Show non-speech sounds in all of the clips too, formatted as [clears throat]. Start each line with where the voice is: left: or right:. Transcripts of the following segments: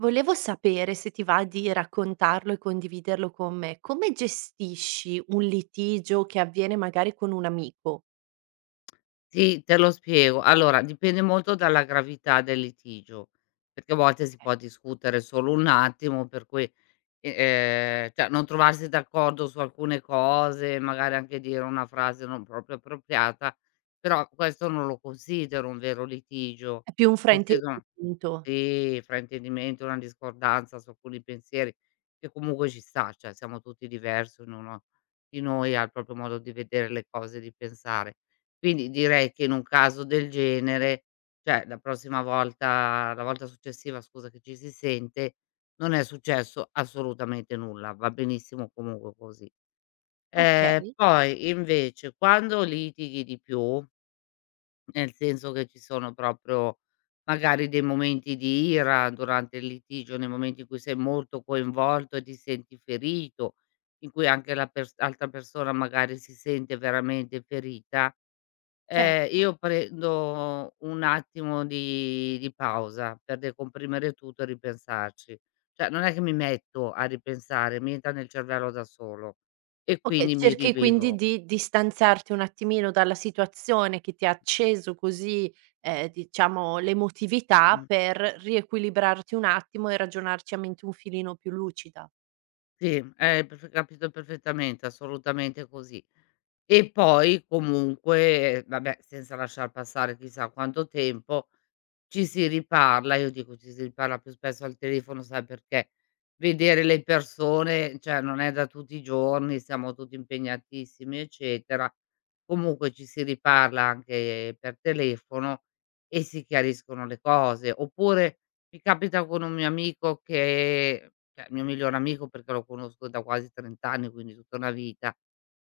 right: Volevo sapere se ti va di raccontarlo e condividerlo con me. Come gestisci un litigio che avviene magari con un amico?
left: Sì, te lo spiego. Allora, dipende molto dalla gravità del litigio, perché a volte si
right: Okay.
left: può discutere solo un attimo, per cui, cioè non trovarsi d'accordo su alcune cose, magari anche dire una frase non proprio appropriata, però questo non lo considero un vero litigio.
right: È più un
left: Considero
right: fraintendimento.
left: sì, fraintendimento, una discordanza su alcuni pensieri, che comunque ci sta, cioè siamo tutti diversi, ognuno di noi ha il proprio modo di vedere le cose, di pensare. Quindi direi che in un caso del genere, cioè la prossima volta la volta successiva, scusa, che ci si sente, non è successo assolutamente nulla, va benissimo comunque così.
right: Okay,
left: Poi invece quando litighi di più nel senso che ci sono proprio magari dei momenti di ira durante il litigio, nei momenti in cui sei molto coinvolto e ti senti ferito, in cui anche la pers altra persona magari si sente veramente ferita,
right: certo.
left: io prendo un attimo di pausa per decomprimere tutto e ripensarci. Cioè, non è che mi metto a ripensare, mi entra nel cervello da solo e
right: Okay,
left: quindi mi
right: cerchi quindi
left: rivivo.
right: di distanziarti un attimino dalla situazione che ti ha acceso così, diciamo l'emotività
left: Mh.
right: per riequilibrarti un attimo e ragionarci a mente un filino più lucida.
left: Sì, hai perf capito perfettamente, assolutamente così. E poi comunque, vabbè, senza lasciar passare chissà quanto tempo, ci si riparla, io dico ci si riparla più spesso al telefono, sai perché? Vedere le persone, cioè non è da tutti i giorni, siamo tutti impegnatissimi, eccetera. Comunque ci si riparla anche per telefono e si chiariscono le cose. Oppure mi capita con un mio amico che cioè il mio migliore amico, perché lo conosco da quasi 30 anni, quindi tutta una vita,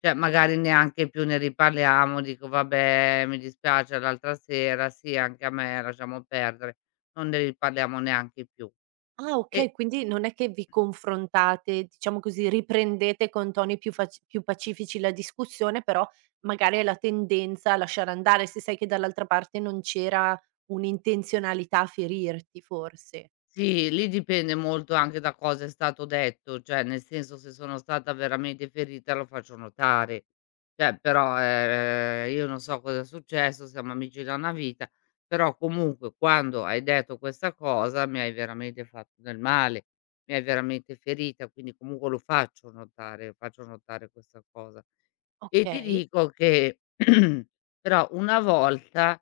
left: cioè, magari neanche più ne riparliamo, dico: "Vabbè, mi dispiace l'altra sera, sì anche a me, lasciamo perdere." Non ne riparliamo neanche più.
right: Ah
left: E
right: okay, quindi non è che vi confrontate, diciamo così, riprendete con toni più pacifici la discussione, però magari hai la tendenza a lasciare andare, se sai che dall'altra parte non c'era un'intenzionalità a ferirti forse.
left: sì, lì dipende molto anche da cosa è stato detto, cioè nel senso se sono stata veramente ferita lo faccio notare. Cioè però, io non so cosa è successo, siamo amici da una vita, però comunque quando hai detto questa cosa mi hai veramente fatto del male, mi hai veramente ferita, quindi comunque lo faccio notare questa cosa. E ti
right: Okay.
left: dico che [clears throat] però una volta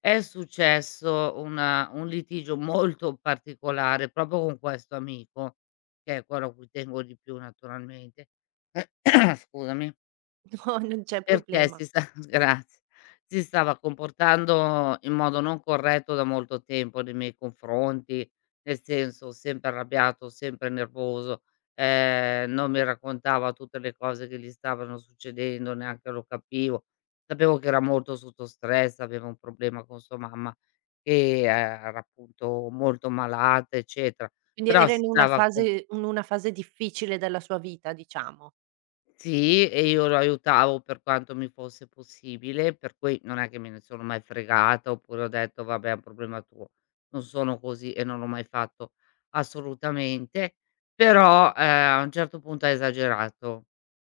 left: è successo una un litigio molto particolare proprio con questo amico, che è quello a cui tengo di più naturalmente, [clears throat] scusami.
right: [laughs] No, non c'è
left: Perché
right: problema.
left: si sta [laughs] grazie. Si stava comportando in modo non corretto da molto tempo nei miei confronti, nel senso sempre arrabbiato, sempre nervoso, non mi raccontava tutte le cose che gli stavano succedendo, neanche lo capivo. Sapevo che era molto sotto stress, aveva un problema con sua mamma che era appunto molto malata, eccetera,
right: Quindi
left: però
right: era
left: si
right: in una
left: stava com
right: fase difficile della sua vita, diciamo.
left: sì, e io lo aiutavo per quanto mi fosse possibile, per cui non è che me ne sono mai fregata oppure ho detto: "Vabbè, è un problema tuo." Non sono così e non l'ho mai fatto assolutamente, però, a un certo punto ha esagerato.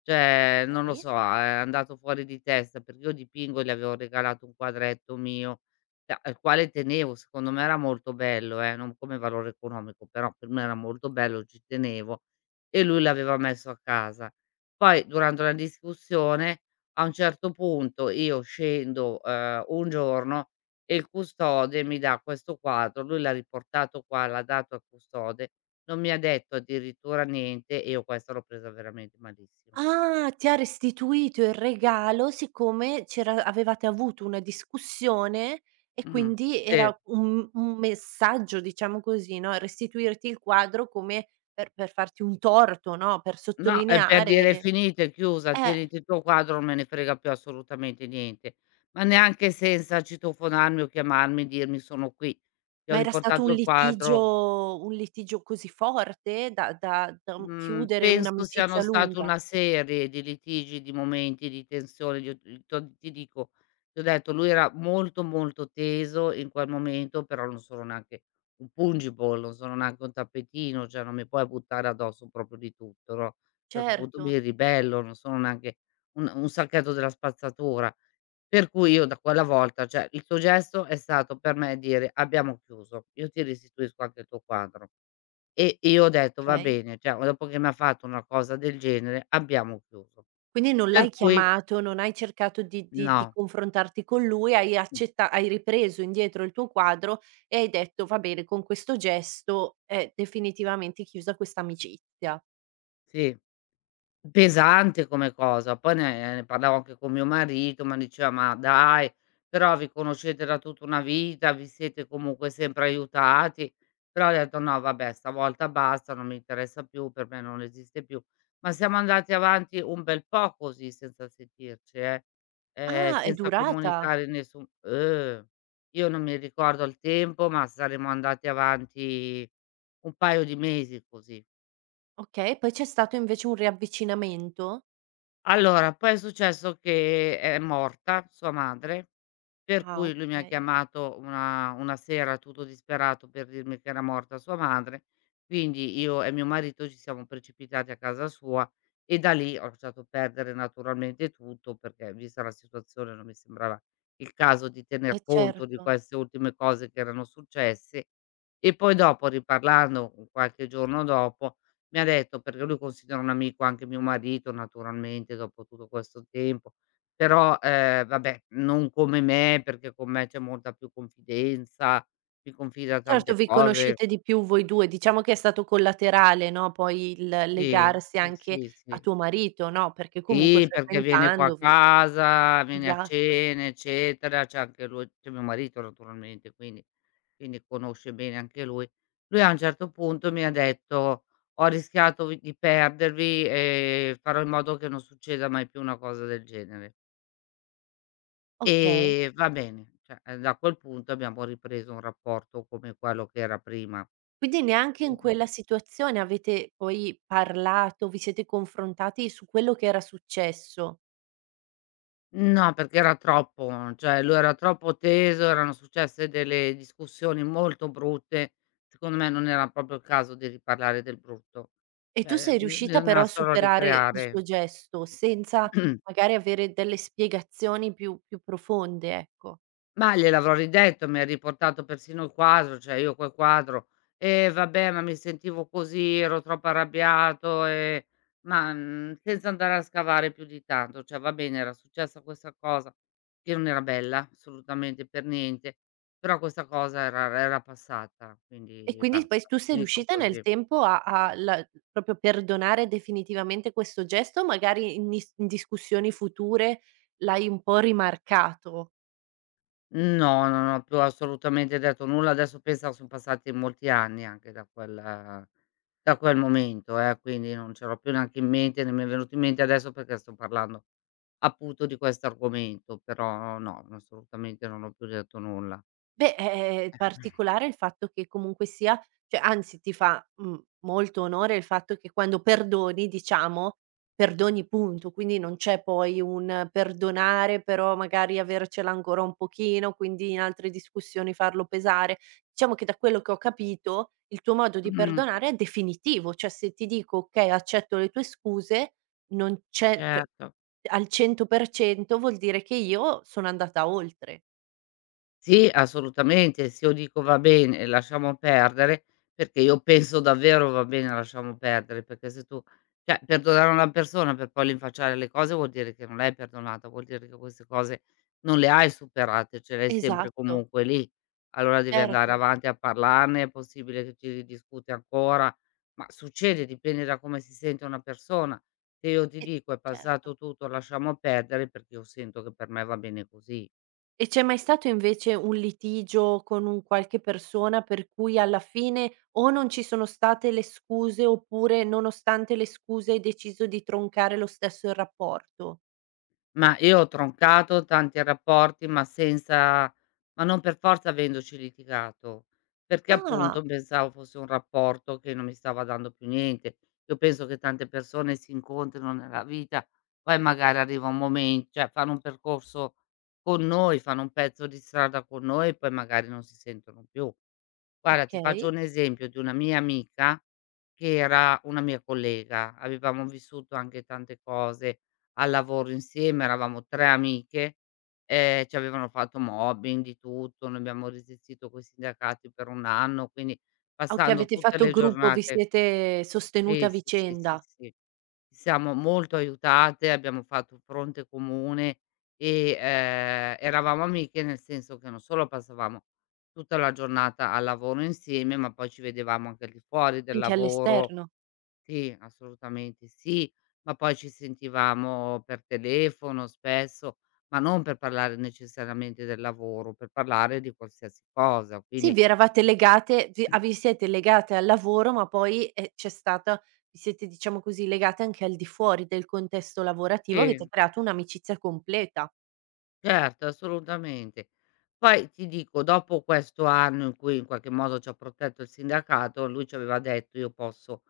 left: Cioè, non lo
right: Okay.
left: so, è andato fuori di testa perché io dipingo e gli avevo regalato un quadretto mio, cioè al quale tenevo, secondo me era molto bello, non come valore economico, però per me era molto bello, ci tenevo e lui l'aveva messo a casa. Poi durante una discussione, a un certo punto io scendo, un giorno e il custode mi dà questo quadro, lui l'ha riportato qua, l'ha dato al custode, non mi ha detto addirittura niente e io questa l'ho presa veramente malissimo.
right: Ah, ti ha restituito il regalo siccome c'era avevate avuto una discussione e
left: Mh.
right: quindi
left: Sì.
right: era un messaggio, diciamo così, no, restituirti il quadro come per farti un torto, no, per
left: No, è per
right: sottolineare.
left: dire: "È finita, è chiusa,
right: Eh,
left: tieniti il tuo quadro, non me ne frega più assolutamente niente". Ma neanche, senza citofonarmi o chiamarmi e dirmi: "Sono qui, ti ho
right: ma era stato un
left: riportato il quadro".
right: litigio così forte da,
left: Mhmm,
right: chiudere
left: Penso siano
right: un'amicizia
left: state
right: lunga?
left: una serie di litigi, di momenti di tensione, di t'ho ti dico, ti ho detto lui era molto, molto teso in quel momento, però non sono neanche un pungible, non sono neanche un tappetino, cioè non mi puoi buttare addosso proprio di tutto, no, a un certo punto
right: Certo,
left: mi ribello, non sono neanche un sacchetto della spazzatura. Per cui io da quella volta, cioè il suo gesto è stato per me dire: "Abbiamo chiuso, io ti restituisco anche il tuo quadro". E io ho detto: "Va
right: okay.
left: bene", cioè dopo che mi ha fatto una cosa del genere abbiamo chiuso.
right: Quindi non l'hai
left: Per cui
right: chiamato, non hai cercato di
left: no,
right: confrontarti con lui,
left: mh,
right: hai ripreso indietro il tuo quadro e hai detto: "Va bene, con questo gesto è definitivamente chiusa questa amicizia."
left: sì. Pesante come cosa, poi ne parlavo anche con mio marito, ma diceva: "Ma dai, però vi conoscete da tutta una vita, vi siete comunque sempre aiutati". Però ho detto: "No vabbè, stavolta basta, non mi interessa più, per me non esiste più". Ma siamo andati avanti un bel po' così senza sentirci,
right: Ah, è
left: senza
right: durata?
left: comunicare nessun io non mi ricordo il tempo, ma saremo andati avanti un paio di mesi così.
right: Okay, poi c'è stato invece un riavvicinamento?
left: Allora, poi è successo che è morta sua madre, per
right: Ah,
left: cui lui mi ha
right: okay.
left: chiamato una sera tutto disperato per dirmi che era morta sua madre, quindi io e mio marito ci siamo precipitati a casa sua e da lì ho lasciato perdere naturalmente tutto, perché vista la situazione non mi sembrava il caso di
right: Eh
left: tener conto di
right: certo.
left: queste ultime cose che erano successe. E poi dopo riparlando qualche giorno dopo mi ha detto, perché lui considera un amico anche mio marito naturalmente dopo tutto questo tempo, però, vabbè, non come me, perché con me c'è molta più confidenza, mi confida
right: Certo,
left: tante
right: vi
left: cose.
right: conoscete di più voi 2, diciamo che è stato collaterale, no, poi il
left: Sì,
right: legarsi
left: sì,
right: anche
left: sì,
right: a
left: sì.
right: tuo marito, no, perché comunque
left: Sì, perché viene qua a
right: frequentandovi
left: casa, viene a
right: esatto.
left: cena, eccetera, c'è anche lui, c'è mio marito naturalmente, quindi conosce bene anche lui. Lui a un certo punto mi ha detto: "Ho rischiato vi di perdervi e farò in modo che non succeda mai più una cosa del genere." E
right: Okay.
left: va bene, cioè, da quel punto abbiamo ripreso un rapporto come quello che era prima.
right: Quindi neanche in quella situazione avete poi parlato, vi siete confrontati su quello che era successo
left: No, perché era troppo, cioè lui era troppo teso, erano successe delle discussioni molto brutte. Secondo me non era proprio il caso di riparlare del brutto.
right: e tu
left: Cioè,
right: sei
left: bi
right: riuscita però
left: bisognava
right: a
left: solo
right: superare il suo
left: ricreare.
right: gesto, senza
left: [clears throat]
right: magari avere delle spiegazioni più profonde, ecco.
left: Ma gliel'avrò ridetto, mi ha riportato persino il quadro, cioè io quel quadro: "Eh vabbè, ma mi sentivo così, ero troppo arrabbiato, ma, senza andare a scavare più di tanto, cioè va bene, era successa questa cosa che non era bella, assolutamente, per niente, però questa cosa era passata,
right: E
left: quindi
right: quindi poi
left: basta,
right: tu sei
left: finito
right: riuscita nel
left: così.
right: tempo a a la proprio perdonare definitivamente questo gesto, magari in discussioni future l'hai un po' rimarcato?
left: No, non ho più assolutamente detto nulla. Adesso pensa, son passati molti anni anche da quel momento, quindi non ce l'ho più neanche in mente, né mi è venuto in mente adesso perché sto parlando appunto di questo argomento, però no, assolutamente non ho più detto nulla.
right: Beh, è particolare il fatto che comunque sia, cioè anzi ti fa, molto onore il fatto che quando perdoni, diciamo, perdoni punto, quindi non c'è poi un perdonare, però magari avercela ancora un pochino, quindi in altre discussioni farlo pesare. Diciamo che da quello che ho capito, il tuo modo di
left: Mh-mh,
right: perdonare è definitivo, cioè se ti dico: "Okay, accetto le tue scuse", non c'è cioè
left: certo.
right: al 100% vuol dire che io sono andata oltre.
left: Sì, assolutamente. Se io dico: "Va bene, lasciamo perdere", perché io penso davvero: "Va bene, lasciamo perdere", perché se tu, cioè perdonare una persona per poi rinfacciare le cose vuol dire che non l'hai perdonata, vuol dire che queste cose non le hai superate, ce le hai sempre
right: Esatto.
left: comunque lì. Allora devi andare
right: Certo,
left: avanti a parlarne, è possibile che ci ridiscute ancora, ma succede, dipende da come si sente una persona. Se io ti
right: e
left: dico: "È
right: certo.
left: passato tutto, lasciamo perdere", perché io sento che per me va bene così.
right: E c'è mai stato invece un litigio con un qualche persona per cui alla fine o non ci sono state le scuse oppure nonostante le scuse hai deciso di troncare lo stesso il rapporto?
left: Ma io ho troncato tanti rapporti, ma senza, ma non per forza avendoci litigato, perché
right: Ah,
left: appunto pensavo fosse un rapporto che non mi stava dando più niente. Io penso che tante persone si incontrino nella vita, poi magari arriva un momen cioè fanno un percorso con noi, fanno un pezzo di strada con noi e poi magari non si sentono più. Guarda, ti faccio
right: okay.
left: un esempio di una mia amica che era una mia collega, avevamo vissuto anche tante cose al lavoro insieme, eravamo 3 amiche, ci avevano fatto mobbing, di tutto, noi abbiamo resistito coi sindacati per 1 anno, quindi
right: Ah okay,
left: passando
right: avete
left: tutte
right: fatto
left: le
right: gruppo, vi
left: giornate
right: siete sostenuti a
left: sì, sì, sì, sì,
right: vicenda,
left: sì. Ci siamo molto aiutate, abbiamo fatto fronte comune e, eravamo amiche nel senso che non solo passavamo tutta la giornata al lavoro insieme, ma poi ci vedevamo anche al di fuori del
right: anche
left: lavoro.
right: all'esterno.
left: Sì, assolutamente sì, ma poi ci sentivamo per telefono spesso, ma non per parlare necessariamente del lavoro, per parlare di qualsiasi cosa,
right: Sì,
left: quindi
right: vi eravate legate vi ah, vi
left: [clears throat]
right: siete legate al lavoro, ma poi, c'è stata, vi siete, diciamo così, legate anche al di fuori del contesto lavorativo,
left: sì.
right: avete creato un'amicizia completa.
left: Certo, assolutamente. Poi ti dico, dopo questo anno in cui in qualche modo ci ha protetto il sindacato, lui ci aveva detto: "Io posso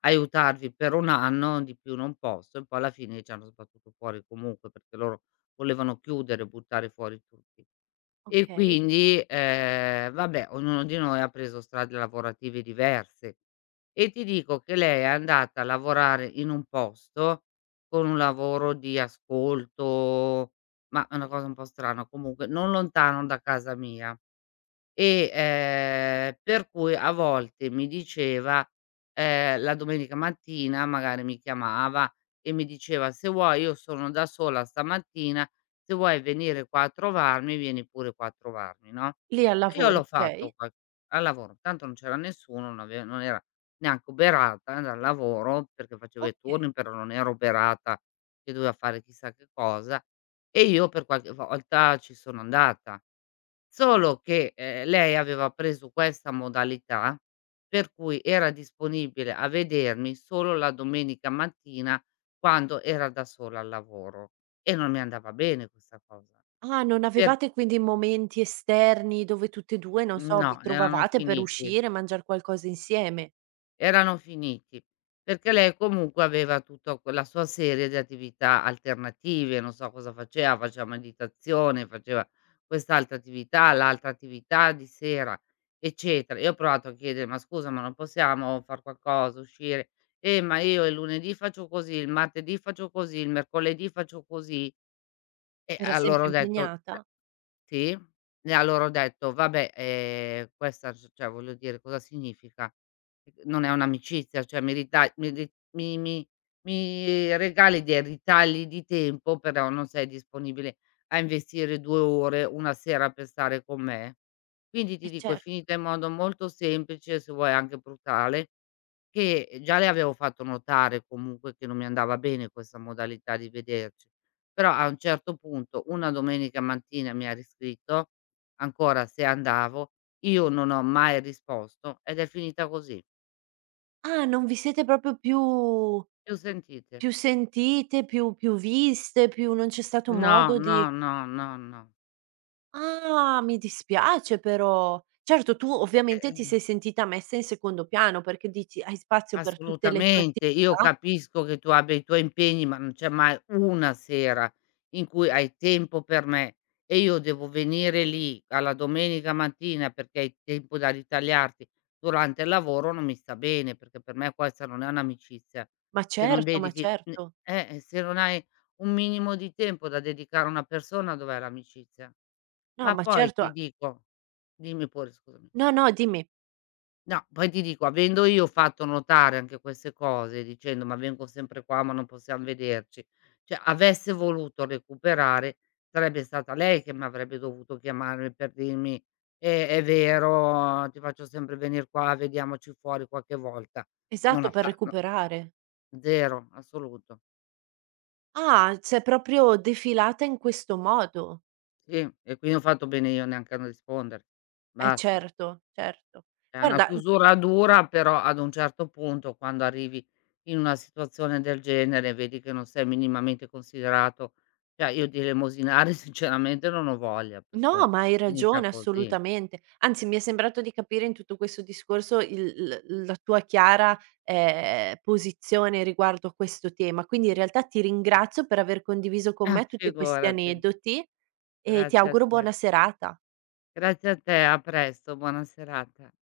left: aiutarvi per 1 anno, di più non posso." E poi alla fine ci hanno sbattuto fuori comunque, perché loro volevano chiudere, buttare fuori tutti. E
right: Okay.
left: quindi, vabbè, ognuno di noi ha preso strade lavorative diverse. E ti dico che lei è andata a lavorare in un posto, con un lavoro di ascolto, ma è una cosa un po' strana, comunque non lontano da casa mia. E, per cui a volte mi diceva la domenica mattina magari mi chiamava e mi diceva: "Se vuoi io sono da sola stamattina, se vuoi venire qua a trovarmi, vieni pure qua a trovarmi", no,
right: Lì al
left: e io
right: lavoro,
left: l'ho
right: okay,
left: fatto qua al lavoro, tanto non c'era nessuno, non era neanche uberata dal lavoro, perché facevo i
right: okay.
left: turni, però non ero uberata che doveva fare chissà che cosa, e io per qualche volta ci sono andata. Solo che, lei aveva preso questa modalità per cui era disponibile a vedermi solo la domenica mattina quando era da sola al lavoro e non mi andava bene questa cosa.
right: Ah, non
left: Per
right: avevate quindi momenti esterni dove tutte e 2, non so, vi
left: No, erano
right: trovavate per
left: finiti.
right: uscire, mangiar qualcosa insieme?
left: Erano finiti, perché lei comunque aveva tutta quella sua serie di attività alternative, non so cosa faceva, faceva meditazione, faceva quest'altra attività, l'altra attività di sera, eccetera. Io ho provato a chiedere: "Ma scusa, ma non possiamo far qualcosa, uscire?" Ma io il lunedì faccio così, il martedì faccio così, il mercoledì faccio così." E
right: Era
left: allora
right: sempre
left: ho detto
right: impegnata?
left: sì, e allora ho detto: "Vabbè, questa c cioè voglio dire cosa significa? Non è un'amicizia, cioè mi rita mi ri mi mi mi regali dei ritagli di tempo, però non sei disponibile a investire 2 ore una sera per stare con me". Quindi ti dico, è
right: Cer
left: finita in modo molto semplice, se vuoi anche brutale. Che già le avevo fatto notare comunque che non mi andava bene questa modalità di vederci, però a un certo punto una domenica mattina mi ha riscritto ancora se andavo, io non ho mai risposto ed è finita così.
right: ah, non vi siete proprio più
left: Più sentite.
right: sentite, più viste, più non c'è stato
left: No,
right: modo di.
left: no, no, no, no.
right: Ah, mi dispiace però. Certo, tu
left: E e
right: ovviamente
left: e
right: ti sei sentita messa in secondo piano perché dici: "Hai spazio per tutte le tue
left: assolutamente. Io
right: attività?"
left: capisco che tu abbia i tuoi impegni, ma non c'è mai una sera in cui hai tempo per me e io devo venire lì alla domenica mattina perché hai tempo da ritagliarti durante il lavoro, non mi sta bene, perché per me questa non è un'amicizia.
right: Ma
left: Se non
right: certo, ma
left: dedichi n
right: certo.
left: se non hai un minimo di tempo da dedicare a una persona, dov'è l'amicizia?
right: No,
left: Ma
right: ma
left: poi
right: certo a
left: ti dico, dimmi pure, scusami.
right: no, no, dimmi.
left: No, poi ti dico, avendo io fatto notare anche queste cose, dicendo: "Ma vengo sempre qua, ma non possiam vederci." Cioè, avesse voluto recuperare, sarebbe stata lei che m'avrebbe dovuto chiamare per dirmi: è vero, ti faccio sempre venir qua, vediamoci fuori qualche volta." Non
right: Esatto,
left: ha
right: per
left: fa No,
right: recuperare.
left: 0, assoluto.
right: Ah, sei proprio defilata in questo modo.
left: Sì, e quindi ho fatto bene io neanche a rispondere.
right: Eh
left: Basta.
right: certo, certo.
left: È una
right: Guarda,
left: chiusura dura, però ad un certo punto quando arrivi in una situazione del genere, vedi che non sei minimamente considerato, cioè io di elemosinare [laughs] sinceramente non ho voglia, per
right: no,
left: cui
right: ma hai
left: finita
right: ragione
left: così.
right: assolutamente. Anzi, mi è sembrato di capire in tutto questo discorso il l la tua chiara, posizione riguardo a questo tema. Quindi in realtà ti ringrazio per aver condiviso con
left: Ah,
right: me tutti questi
left: figurati.
right: aneddoti e ti
left: Grazie a
right: auguro
left: te.
right: buona serata.
left: Grazie a te, a presto, buona serata.